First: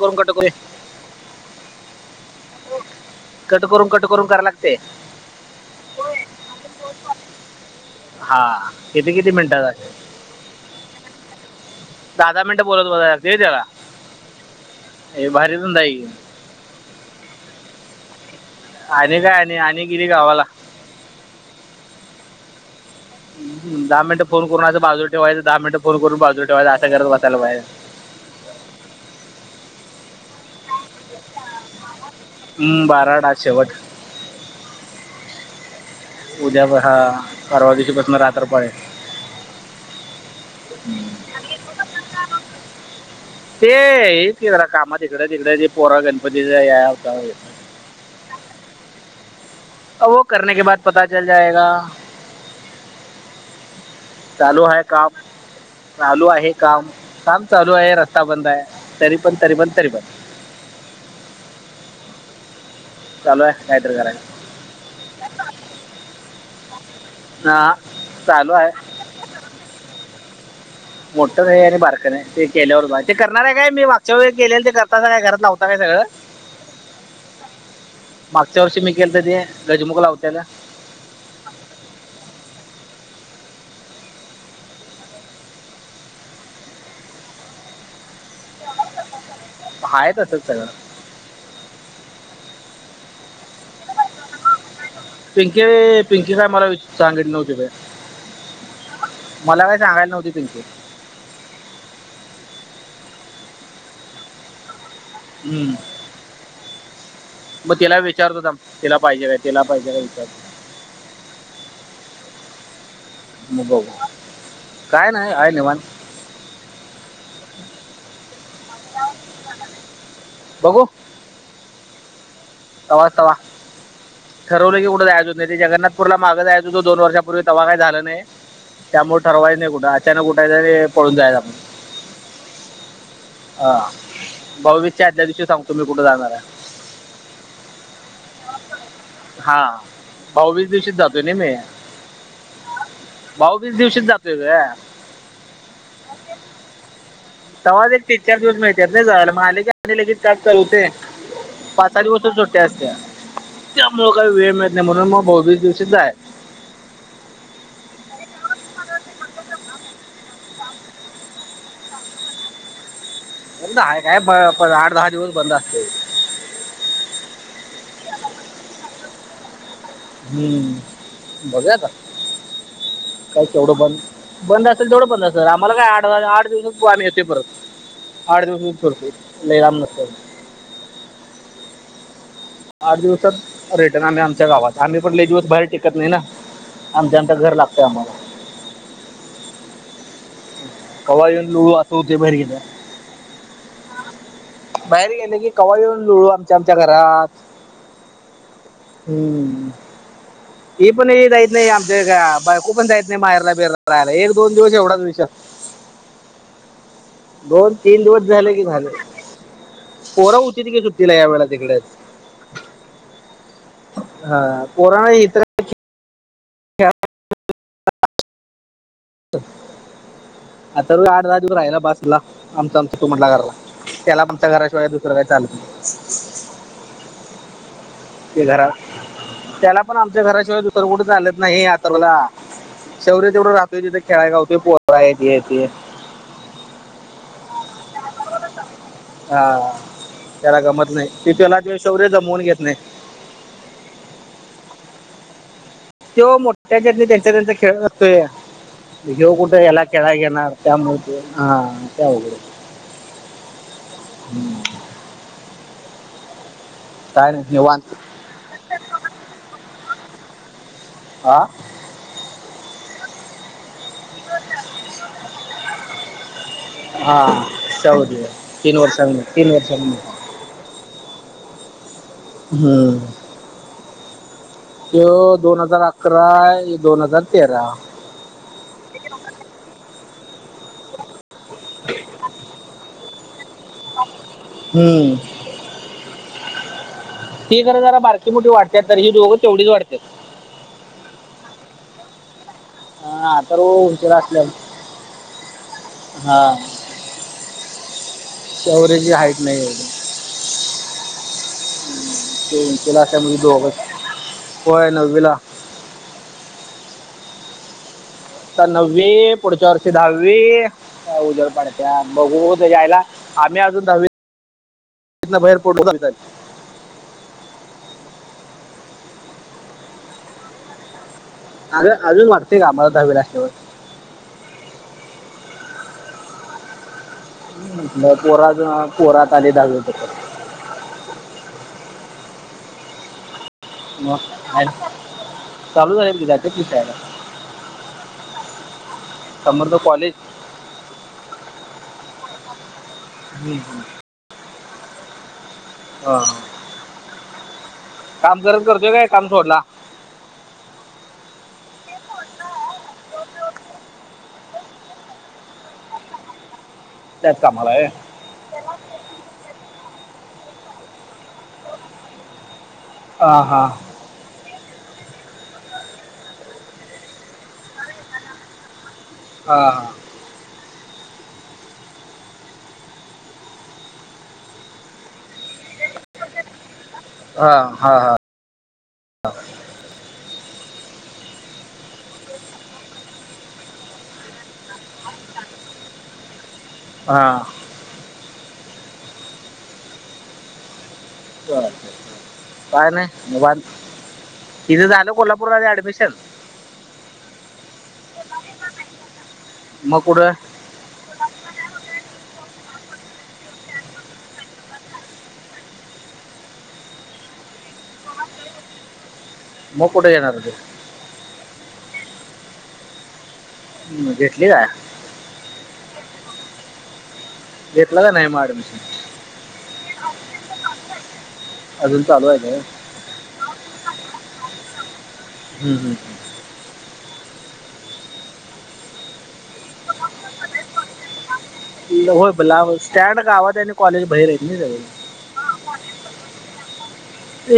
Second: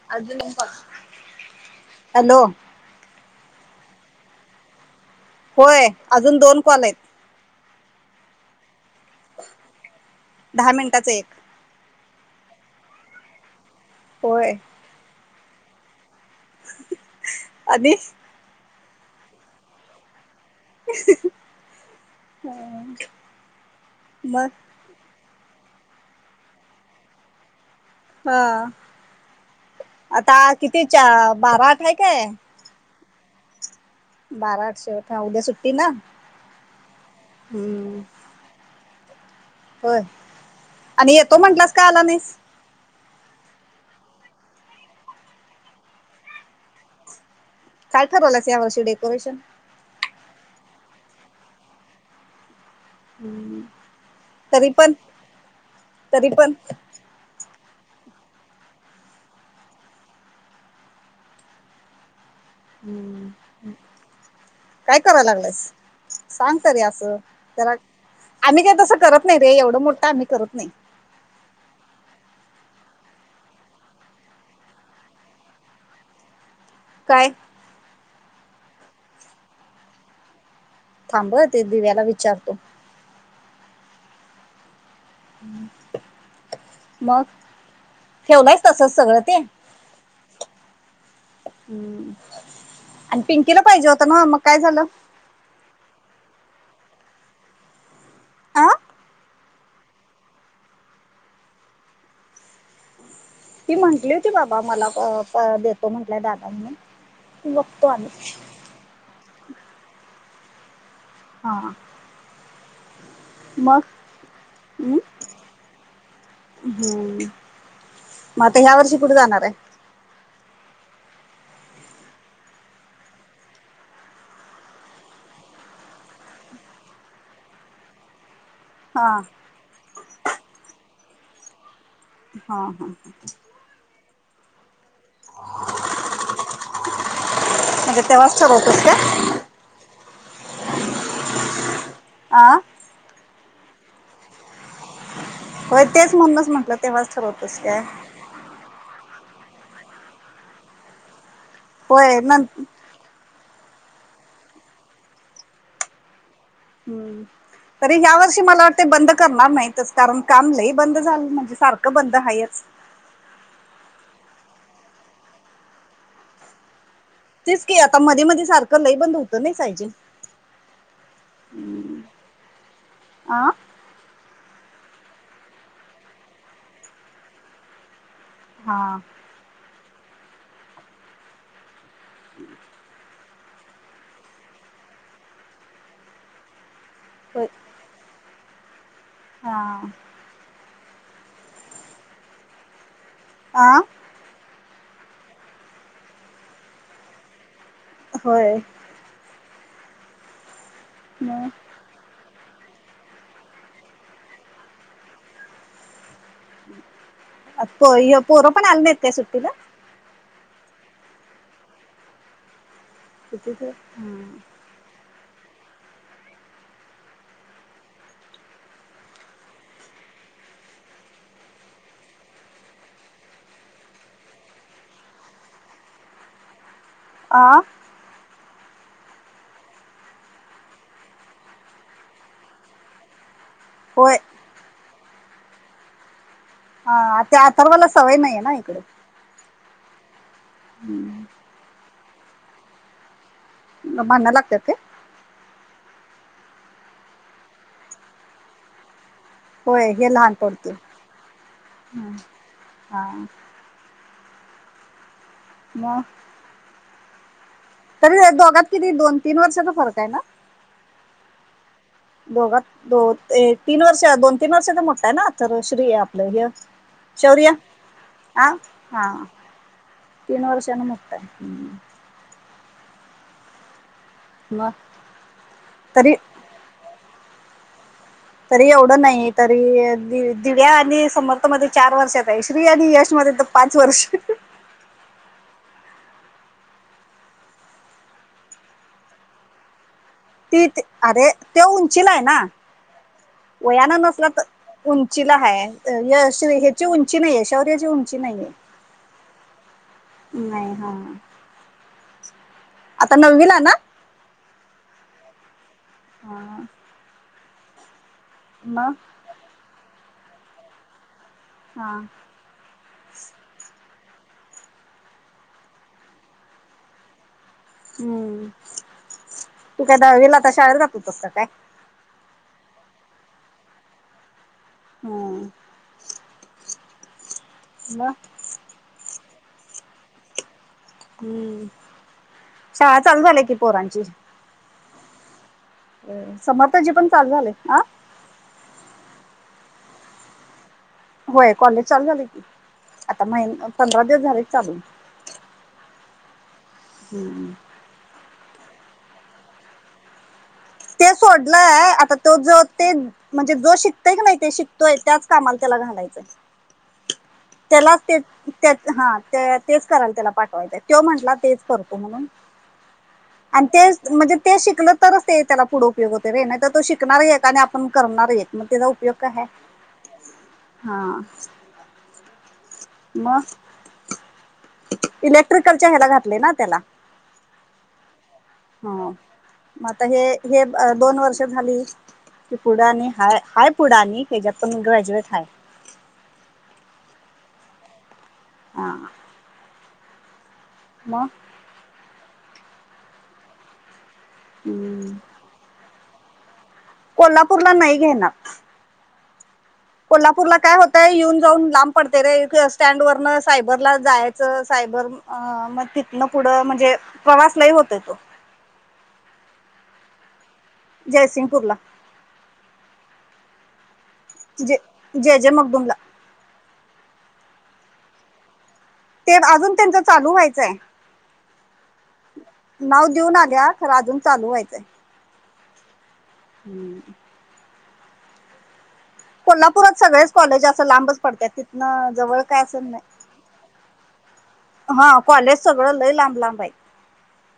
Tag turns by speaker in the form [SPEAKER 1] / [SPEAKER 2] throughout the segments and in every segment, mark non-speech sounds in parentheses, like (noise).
[SPEAKER 1] करून कट करून कट करून कट करा लागतय.
[SPEAKER 2] होय अजून दोन कॉल आयत.
[SPEAKER 1] हा किती किती मिनिटा
[SPEAKER 2] दहा मिनिटाचा एक
[SPEAKER 1] दहा दहा मिनिट बोलत.
[SPEAKER 2] होय.
[SPEAKER 1] भारी धंदा हाय यो.
[SPEAKER 2] (unintelligible)
[SPEAKER 1] आणि काय आणि आणि गिली गावाला
[SPEAKER 2] हम.
[SPEAKER 1] दहा मिनट फोन करून असं पॉझिटिव्हाय दहा मिनट फोन करून पॉझिटिव्ह्हायं अंारत अससायला पाहिे
[SPEAKER 2] हा आता कितीच्या
[SPEAKER 1] हम्म बारा आट आज शेवट.
[SPEAKER 2] बारा आट उद्या सुट्टी ना.
[SPEAKER 1] उद्या हा परवा
[SPEAKER 2] हम्म
[SPEAKER 1] दिवशीपासून रात्रपाळी
[SPEAKER 2] होय आणि येतो म्हंटलास का आला नाइस.
[SPEAKER 1] ते हेच की जरा कामात तिकडे तिकडे पोरा गणपतीचा याता
[SPEAKER 2] काय ठरवलास या वर्षी डेकोरेशन
[SPEAKER 1] अ वो करने के बाद पता चल जायेगा. चालू
[SPEAKER 2] तरी
[SPEAKER 1] आहे
[SPEAKER 2] पण
[SPEAKER 1] काम चालू
[SPEAKER 2] तरी
[SPEAKER 1] आहे
[SPEAKER 2] पण
[SPEAKER 1] काम काम चालू आहे रस्ता बंद आहे तरी पण तरी पण तरी पण चालू आहे
[SPEAKER 2] हम्
[SPEAKER 1] काहीतरी करायचं
[SPEAKER 2] काय कराय लागलायस सांग तरी असं
[SPEAKER 1] हा चालू
[SPEAKER 2] आम्ही
[SPEAKER 1] आहे
[SPEAKER 2] काय तसं करत नाही रे एवढं मोठं आम्ही करत नाही
[SPEAKER 1] मोठ्ठं नाही आणि बारकं नाही ते केल्यावरच हाय ते करणार आहे काय मी मागच्या वेळेस केलेलं ते करता काय घरात लावता काय सगळं
[SPEAKER 2] काय
[SPEAKER 1] मागच्या वर्षी मी केलंत ते गजमुख लावत्यालं
[SPEAKER 2] थांब हं ते दिव्याला विचारतो मग ठेवलायस तसच सगळं ते
[SPEAKER 1] हाय तसच सगळं
[SPEAKER 2] हम्म आणि पिंकीला पाहिजे होत नव्ह मग काय झालं
[SPEAKER 1] पिंकी पिंकी काय मला सांगितली नव्हती बाई
[SPEAKER 2] आं
[SPEAKER 1] मला काही सांगायला नव्हती पिंकी
[SPEAKER 2] ती म्हंटली होती बाबा मला अ प
[SPEAKER 1] हम्म.
[SPEAKER 2] देतो म्हंटलाय दादा म्हणून
[SPEAKER 1] मग
[SPEAKER 2] बघतो
[SPEAKER 1] तिला
[SPEAKER 2] आम्ही
[SPEAKER 1] विचारतो थांब तिला पाहिजे काय तिला पाहिजे काय विचारतो
[SPEAKER 2] हा
[SPEAKER 1] मग बघू
[SPEAKER 2] हम्म
[SPEAKER 1] काय नाही आहे निवांत
[SPEAKER 2] हम्म मग आता ह्या वर्षी कुठं जाणार आहे
[SPEAKER 1] बघू तवाचं‌ तवा ठरवलं की कुठं जायचं होत नाही ते जगन्नाथपुरला माग जायच होतं दोन वर्षापूर्वी तवा काय झालं नाही
[SPEAKER 2] हा हा
[SPEAKER 1] त्यामुळं ठरवायचं नाही कुठं अचानक उठायचं आणि पळून जायचं आपण
[SPEAKER 2] हा हा
[SPEAKER 1] हा भाऊबिजच्या आदल्या दिवशी सांगतो मी कुठं जाणार आहे
[SPEAKER 2] म्हणजे तेव्हाच ठरवतोस काय
[SPEAKER 1] हा भाऊबीज दिवशीच जातोय नाही मी
[SPEAKER 2] आं
[SPEAKER 1] भाऊबीज दिवशीच जातोय गं
[SPEAKER 2] होय तेच म्हणूनच म्हटलं तेव्हाच ठरवतोस काय
[SPEAKER 1] तवाच एक तीन चार दिवस मिळत्यात नाही जायला मग आलं की आणि लगेच काम चालू हुतय पाच सहा
[SPEAKER 2] होय
[SPEAKER 1] दिवसचं
[SPEAKER 2] न
[SPEAKER 1] सुट्टी असत्या त्यामुळं काय वेळ मिळत नाही म्हणून मग भाऊबीज दिवशीच जायचं
[SPEAKER 2] हम्म तरी यावर्षी मला वाटतंय बंद करणार नाहीतच कारण काम लई बंद झालं म्हणजे सारखं बंद हायच ह
[SPEAKER 1] बंद हाय काय आठ दहा दिवस बंद असतंय
[SPEAKER 2] तेच की आता मधी मधी सारखं लैई बंद होतं नाही सायजींग
[SPEAKER 1] हम्म बघुया आता काय
[SPEAKER 2] आ
[SPEAKER 1] केवढं बंद बंद असेल तेवढं बंद असंल आम्हाला काय आठ आठ दिवसांत आम्ही येतोय परत आठ दिवसच
[SPEAKER 2] हा
[SPEAKER 1] फीरतोय लैई लांब नसतय आठ दिवसात रिटर्न आम्ही आमच्या गावात आम्ही पण लैई दिवस बाहेर टिकत नाही ना आमचं, आमचं
[SPEAKER 2] होय
[SPEAKER 1] घर लागतंय आम्हाला
[SPEAKER 2] हा
[SPEAKER 1] कवा येऊन लोळू असं होतय बाहेर गेल्यावर
[SPEAKER 2] हां
[SPEAKER 1] बाहेर गेलं की कवा येऊन लुळू आमच्या आमच्या घरात
[SPEAKER 2] होय
[SPEAKER 1] हम्म ही पण ही
[SPEAKER 2] म
[SPEAKER 1] जाईत नाही आमच्या बायकू पण जात नाही माहेरला बिहेरला राहायला एक दोन दिवस एवढाच विषय दोन तीन
[SPEAKER 2] हे पोरं पण आली नाहीत काय सुट्टीला
[SPEAKER 1] पोर हुतीत कि सुट्टीला या वेळेला तिकडेच. हा पोराना (unintelligible) आता रोज आठ दहा दिवस राहिला बास लाव आमच आमचा तो म्हटला घरला त्याला पण आमच्या घराशिवाय दुसरं काय चालत नाही.
[SPEAKER 2] आं.
[SPEAKER 1] इधरा त्याला पण आमच्या घराशिवाय दुसर कुठ चालत नाही आथर्व लाशौर्य तेवढं राहतोय तिथ
[SPEAKER 2] होय
[SPEAKER 1] खेळाय गावतय पोर हाइत हे ते
[SPEAKER 2] ह त्या अथर्वला सवय नाहीये ना इकडे.
[SPEAKER 1] हा त्याला गमत नाही तो त्याला तो शौर्य जमवून घेत नाही.
[SPEAKER 2] मग भाडणं लागतात काय?
[SPEAKER 1] त्यो मोठ्याच्यातनी त्यांच त्यांच खेळत असतोय. ह्यो कुठ ह्याला
[SPEAKER 2] होय हे
[SPEAKER 1] खेळायला
[SPEAKER 2] लहान
[SPEAKER 1] घेणार
[SPEAKER 2] पडते
[SPEAKER 1] त्यामुळ हा त्या
[SPEAKER 2] ह्.
[SPEAKER 1] हम्म.
[SPEAKER 2] मग
[SPEAKER 1] काय नाही. निवांत
[SPEAKER 2] तरी दोघांत किती दोन तीन वर्षाचा फरक आहे ना
[SPEAKER 1] हा.
[SPEAKER 2] दोघात दो ते तीन वर्ष दोन तीन वर्षाचा मोठा आहे ना अथर्व श्री आपलं
[SPEAKER 1] हा
[SPEAKER 2] शौर्य आ
[SPEAKER 1] तीन
[SPEAKER 2] हा
[SPEAKER 1] वर्षां तीन वर्षां
[SPEAKER 2] तीन वर्षान मोठाय हम्म
[SPEAKER 1] हम्म
[SPEAKER 2] मग
[SPEAKER 1] त्योक्ष दोन हजार
[SPEAKER 2] तरी
[SPEAKER 1] अकरा हि दोन हजार तेरा
[SPEAKER 2] तरी एवढं नाही तरी दिव्या आणि समर्थ मध्ये चार वर्षात आहे श्री आणि यश तर पाच वर्ष
[SPEAKER 1] हमम तीज् खर जरा बारकी मोठी वाटत्यात तर ही दोघं तेवढीच वाटत्यात.
[SPEAKER 2] ती अरे त्यो उंचीला आहे ना.
[SPEAKER 1] हा तर
[SPEAKER 2] वयानं
[SPEAKER 1] उंचीला
[SPEAKER 2] नसला
[SPEAKER 1] असल्या
[SPEAKER 2] तर उंचीला हाय
[SPEAKER 1] हा
[SPEAKER 2] श्री हेची उंची नाहीये शौर्यची उंची नाहीये.
[SPEAKER 1] शौर्याची हाईट नाही. एवढी.
[SPEAKER 2] नाही हा.
[SPEAKER 1] त्यो उंचीला
[SPEAKER 2] आता
[SPEAKER 1] असल्या मुळ हि
[SPEAKER 2] नववीला ना
[SPEAKER 1] दोघच होय नववीला
[SPEAKER 2] हा.
[SPEAKER 1] आता
[SPEAKER 2] मग
[SPEAKER 1] नववी पुढच्या वर्षी दहावी काय उजड
[SPEAKER 2] हा
[SPEAKER 1] पाडत्यात बघू त्याच्या आईला आम्ही अजून दवीत इतन बाहेर पडलो
[SPEAKER 2] हम्म तू काय दहावीला आता शाळेला आता जातोस काय
[SPEAKER 1] आलोय अजून वाटतंयग आम्हाला दहावीला असल्यावर
[SPEAKER 2] हम्म मग
[SPEAKER 1] पोरं अजुन पोरं आता आलीत दहावी पतर
[SPEAKER 2] हम्म शाळा चालू झाल्या कि
[SPEAKER 1] मग काय? चालू
[SPEAKER 2] अ
[SPEAKER 1] झाले की जाते की
[SPEAKER 2] समर्थची पण
[SPEAKER 1] शाळेला
[SPEAKER 2] चालू झालय ह
[SPEAKER 1] समर्थ कॉलेज
[SPEAKER 2] होय कॉलेज चालू झालय कि आता महिना पंधरा दिवस झालंय कि चालू
[SPEAKER 1] हा.
[SPEAKER 2] हम्म.
[SPEAKER 1] काम करत करतो का काम सोडला.
[SPEAKER 2] ते सोडलंय आता तो जो ते म्हणजे जो शिकतय की नाही ते शिकतोय त्याच कामाला त्याला घ घलायचं.
[SPEAKER 1] त्याच कामाला आहे
[SPEAKER 2] त्याला त्या हा त्या तेच करायला त्याला पाठवायचं तो म्हटला तेच करतो म्हणून
[SPEAKER 1] हा हा
[SPEAKER 2] आणि तेच म्हणजे ते शिकलं तरच ते त्याला पुढे उपयोग होत रे नाही तर तो शिकणार आहे आणि आपण करणार एक मग त्याचा उपयोग काय आहे
[SPEAKER 1] हा हा.
[SPEAKER 2] हा. मग इलेक्ट्रिकलच्या ह्याला घातले ना त्याला
[SPEAKER 1] हा हा हा.
[SPEAKER 2] हो मता हे हे दोन वर्ष झाली. त पुढा आणि हा आहेय पुढानी हच्यात पण मी ग्रॅज्युएट आहे
[SPEAKER 1] हा
[SPEAKER 2] हा
[SPEAKER 1] का नाही इथ
[SPEAKER 2] मग
[SPEAKER 1] झालं कोल्हापूरला अऍडमिशन ठ
[SPEAKER 2] कोल्हापूरला नाही घेणार
[SPEAKER 1] मग कुठं
[SPEAKER 2] कोल्हापूरला काय होतंय येन जाऊन लांब पडते रे स्टँड वर सायबरला जायचं सायबरग तिथन पुढे म्हणजे प्रवासलाय होतय तो
[SPEAKER 1] मग कुठे येणार हो ते
[SPEAKER 2] जयसिंगपूरला
[SPEAKER 1] हम्म, घेतली काय
[SPEAKER 2] जे जे जय मकदुमला
[SPEAKER 1] जटला तर नाही माडम
[SPEAKER 2] ते अजून त्यांच चालू व्हायचंय
[SPEAKER 1] अजून चालू आहे
[SPEAKER 2] नाव देऊन आल्या्या खरं अजून चालू व्हायचंय
[SPEAKER 1] हम्म हम्म
[SPEAKER 2] हम् कोल्हापूरात सगळेच कॉलेज असं लांबच पडतात तिथन
[SPEAKER 1] का होय
[SPEAKER 2] जवळ
[SPEAKER 1] बला
[SPEAKER 2] काय असेल
[SPEAKER 1] स्टँड गावात आणि कॉलेज बाहेर आहेत नाही
[SPEAKER 2] नाही
[SPEAKER 1] सगळे
[SPEAKER 2] हा कॉलेज सगळं लय लांब लांबाई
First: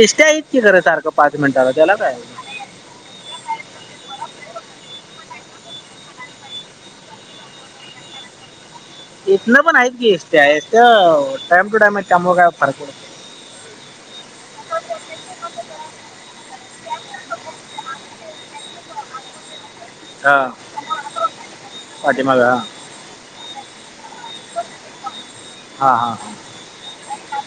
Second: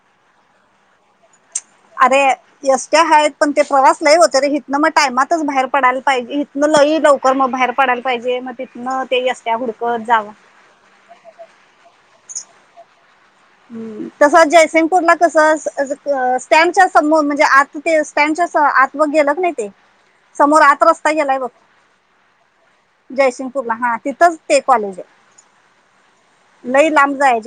[SPEAKER 1] इ्या इतकीे खरं सारखं पाच मिनिटाला त्याला काय
[SPEAKER 2] अरे यसट ह आहेत पण ते प्रवास नाहीई होतं रे हितनं मग टायमातच बाहेर पडायला पाहिजे हिनं लई लवकर मग बाहेर पडायला पाहिजे म
[SPEAKER 1] इथन पण आहेत की एट टाइम टू टाइम त्यामुळे काय फरक पडत
[SPEAKER 2] तसच जयसिंगपूरला कस स्टँडच्या समोर म्हणजे आता ते स्टँडच्या आत मग गेल नाही ते
[SPEAKER 1] हा
[SPEAKER 2] समोर आत रस्ता गेलाय बघ
[SPEAKER 1] पाठीमागं
[SPEAKER 2] जयसिंगपूरला हा तिथंच ते कॉलेज
[SPEAKER 1] हा हा हा
[SPEAKER 2] आहे लय लांब जाय ण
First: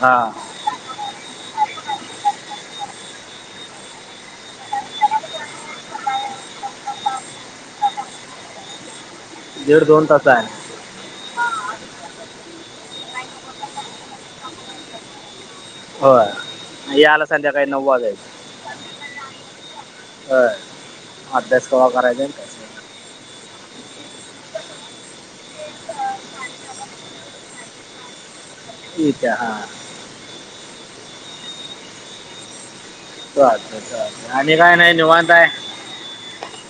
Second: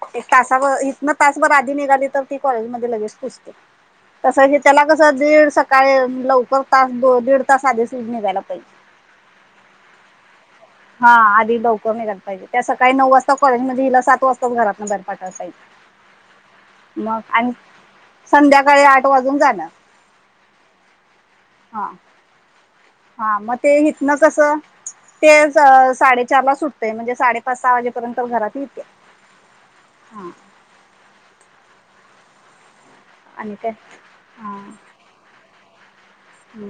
[SPEAKER 1] हा
[SPEAKER 2] त इ त निघाली तर ती कॉलेजमध्येध्ये लगेच पुजते तसं हे त्याला कसं दीड सकाळी लवकर तास दीड तास आधी श उजणे जायला का
[SPEAKER 1] दीड दोन तास आहे
[SPEAKER 2] हा आधी लवक पाहिजे त्या सकाळी नऊ वाजता कॉलेज मध्ये हिला सात वाजता घरातून बाहेर पाठाला
[SPEAKER 1] होय
[SPEAKER 2] पाहिजे मग
[SPEAKER 1] यायला
[SPEAKER 2] आणि
[SPEAKER 1] संध्याकाळी नऊ
[SPEAKER 2] संध्याकाळी आठ वाजून जाणार
[SPEAKER 1] हो अभ्यास कवा
[SPEAKER 2] हा
[SPEAKER 1] करायचा त्या
[SPEAKER 2] हा मग ते हथन कसं ते साडेचारला सुटतंय म्हणजे साडेपाच सहा वाजेपर्यंत घर
[SPEAKER 1] ठी का हा च
[SPEAKER 2] आणि काय
[SPEAKER 1] आणि
[SPEAKER 2] हा
[SPEAKER 1] काय नाही निवतय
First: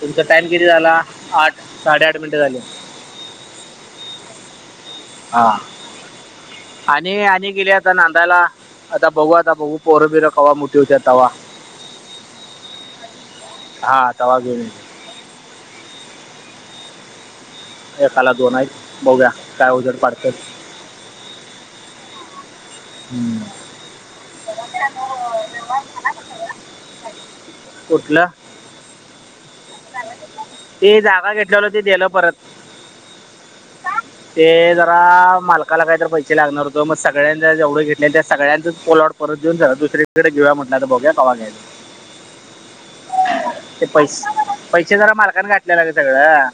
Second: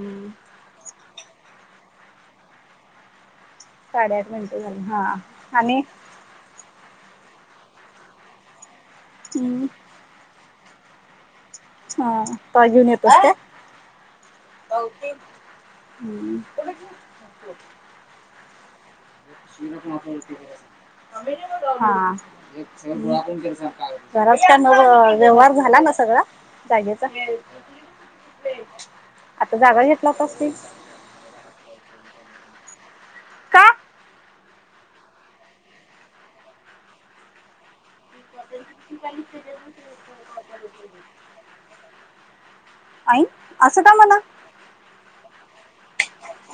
[SPEAKER 1] तुमचा टाइम किती झाला आठ साडेआठ मिनिटे झाले.
[SPEAKER 2] साडेआठ मिनिटे झाली हा आणि.
[SPEAKER 1] गेली आता नांदायला आता बघू आता
[SPEAKER 2] हम्म
[SPEAKER 1] बघू पोर बिर कवा मोठीे होते्या तवा.
[SPEAKER 2] हा पा घेऊन येतोस काय.
[SPEAKER 1] ह त्याला घेवून येईन.
[SPEAKER 2] हम्.
[SPEAKER 1] एकाला दोन आहेत बघ्या काय उजेड पाडत.
[SPEAKER 2] (unintelligible) खराच का न व्यवहार झाला ना सगळा जागेचा.
[SPEAKER 1] कुठलं.
[SPEAKER 2] आता जागा घेतला कस.
[SPEAKER 1] ते जागा घेतल्याल ते गलं परत.
[SPEAKER 2] का
[SPEAKER 1] ते जरा मालकाला काहीत पैसे लागणार होत मग सगळ्यां जेवढं घे. नाही त्या सगळ्यांचंच पलॉट परत देऊन सला दुसरीकडे घेऊया म्हटलं तर बघया कवा.
[SPEAKER 2] आई असं
[SPEAKER 1] ते
[SPEAKER 2] का म्हणा
[SPEAKER 1] पैस, पैसे जरा मालकने घाठ. दयायला लागल सगळं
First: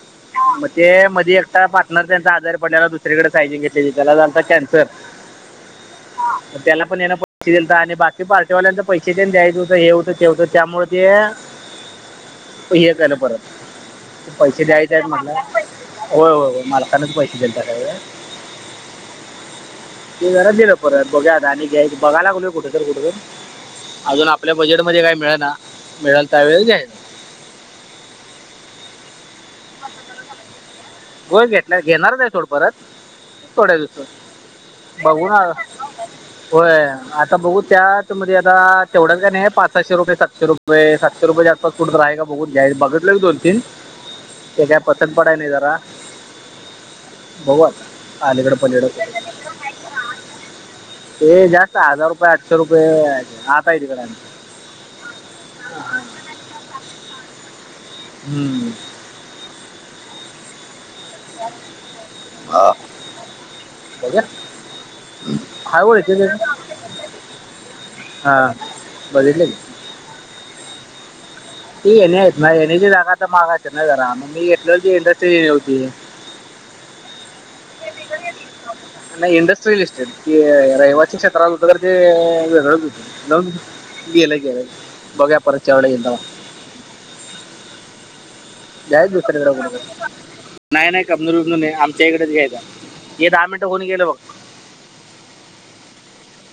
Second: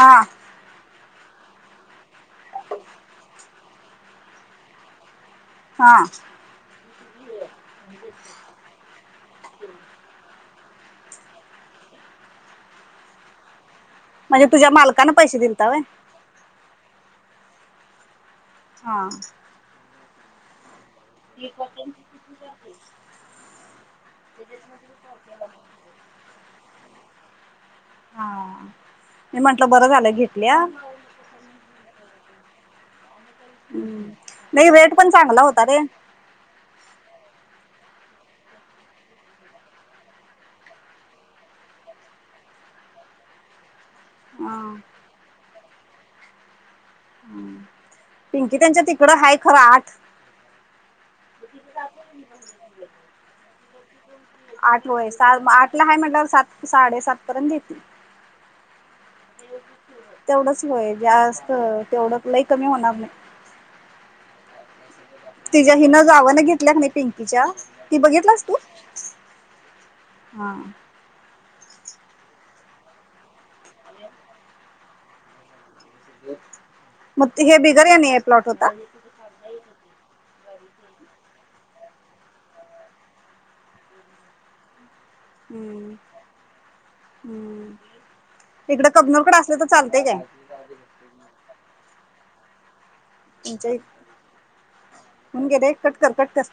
[SPEAKER 2] हा
[SPEAKER 1] म ते मधी. त्या पार्टनर त्यांचा आजार पडला दुसरीकडे सायजिंग घेतलेली त्याला झालता कॅन्सर.
[SPEAKER 2] हा.
[SPEAKER 1] त्याला पण याना पैसे द आणि बाकी पार्टेवाल्यांच पैसे दे द्यायच होतं हे होतं तेवतं. त्यामुळे ते हे केलं परत.
[SPEAKER 2] म्हणजे
[SPEAKER 1] पैसे
[SPEAKER 2] तुझ्या
[SPEAKER 1] द्यायचे आहेत
[SPEAKER 2] मालकानं पैसे
[SPEAKER 1] मला
[SPEAKER 2] दिलता व्हय
[SPEAKER 1] होय होय होय मालकनाच पैसे द्यायेत.
[SPEAKER 2] हा.
[SPEAKER 1] ते जरा गेल परत बघू आणि बघाय लागल कुठ तर कुठं तर. अजून आपल्या बजेटमध्ये काही मिळे ना मिळेल त्या वेळ घ्यायचं.
[SPEAKER 2] हा मी म्हंटलं बरं झालं घेतल्या.
[SPEAKER 1] गोल घेतला घेणार नाही थोड परत. थोड्या
[SPEAKER 2] हम्म. नाही रेट
[SPEAKER 1] दिवसात
[SPEAKER 2] पण
[SPEAKER 1] बघू ना
[SPEAKER 2] चांगला होता रे
[SPEAKER 1] होय आता बघू. त्यामध्ये आता तेवढंच काय नाही पाच सशेुपये सातशे रुपये सातशे रुपये आसपास कुठं राहा का बघून घ्या. बघितलं दोन तीन
[SPEAKER 2] हा
[SPEAKER 1] ते काय पसन पडाय नाही जरा
[SPEAKER 2] हम्म.
[SPEAKER 1] बघू आता अलीकड
[SPEAKER 2] पिंकी त्यांच्या
[SPEAKER 1] पलीकडे.
[SPEAKER 2] तिकडं हाय खरं आठ
[SPEAKER 1] ते जास्त हजार रुपये आठशे रुपये आता आहे तिकडे.
[SPEAKER 2] आठ वय आठ ला आहे म्हटलं सात साडेसात पर्यंत देत.
[SPEAKER 1] (unintelligible)
[SPEAKER 2] तेवढच होय जास्त तेवढं लई कमी होणार नाही.
[SPEAKER 1] बघा
[SPEAKER 2] तिच्या्या
[SPEAKER 1] हाय
[SPEAKER 2] हिन
[SPEAKER 1] ओळखीचे
[SPEAKER 2] जावान घेतल्याक नाही पिंकीच्या ति बघितलास
[SPEAKER 1] हां
[SPEAKER 2] तू?
[SPEAKER 1] (unintelligible)
[SPEAKER 2] हां.
[SPEAKER 1] ती येणे ना येण्याची जाागा तर मागायच नाही जरा मी घेतले ती इंडस्ट्री नव होती.
[SPEAKER 2] मग हे बिगर आहे नाही प्लॉट होता.
[SPEAKER 1] क रहिवास क्षेत्रात होत तर ते वेगळंच होतं गेलं गेलं. बघा परत वेळेला
[SPEAKER 2] हम्म.
[SPEAKER 1] येईल तेव्हा.
[SPEAKER 2] हम्म. इकडं
[SPEAKER 1] यच
[SPEAKER 2] कबनूरकडे
[SPEAKER 1] दुसरकडे
[SPEAKER 2] असले तर चालतय काय
[SPEAKER 1] नाही नाही कमजूल कबजू नाही आमच्याकडेच घय. ये दहा मिनटं
[SPEAKER 2] तुमच्या
[SPEAKER 1] होन
[SPEAKER 2] होऊन
[SPEAKER 1] गेलं बघ.
[SPEAKER 2] ककटतस.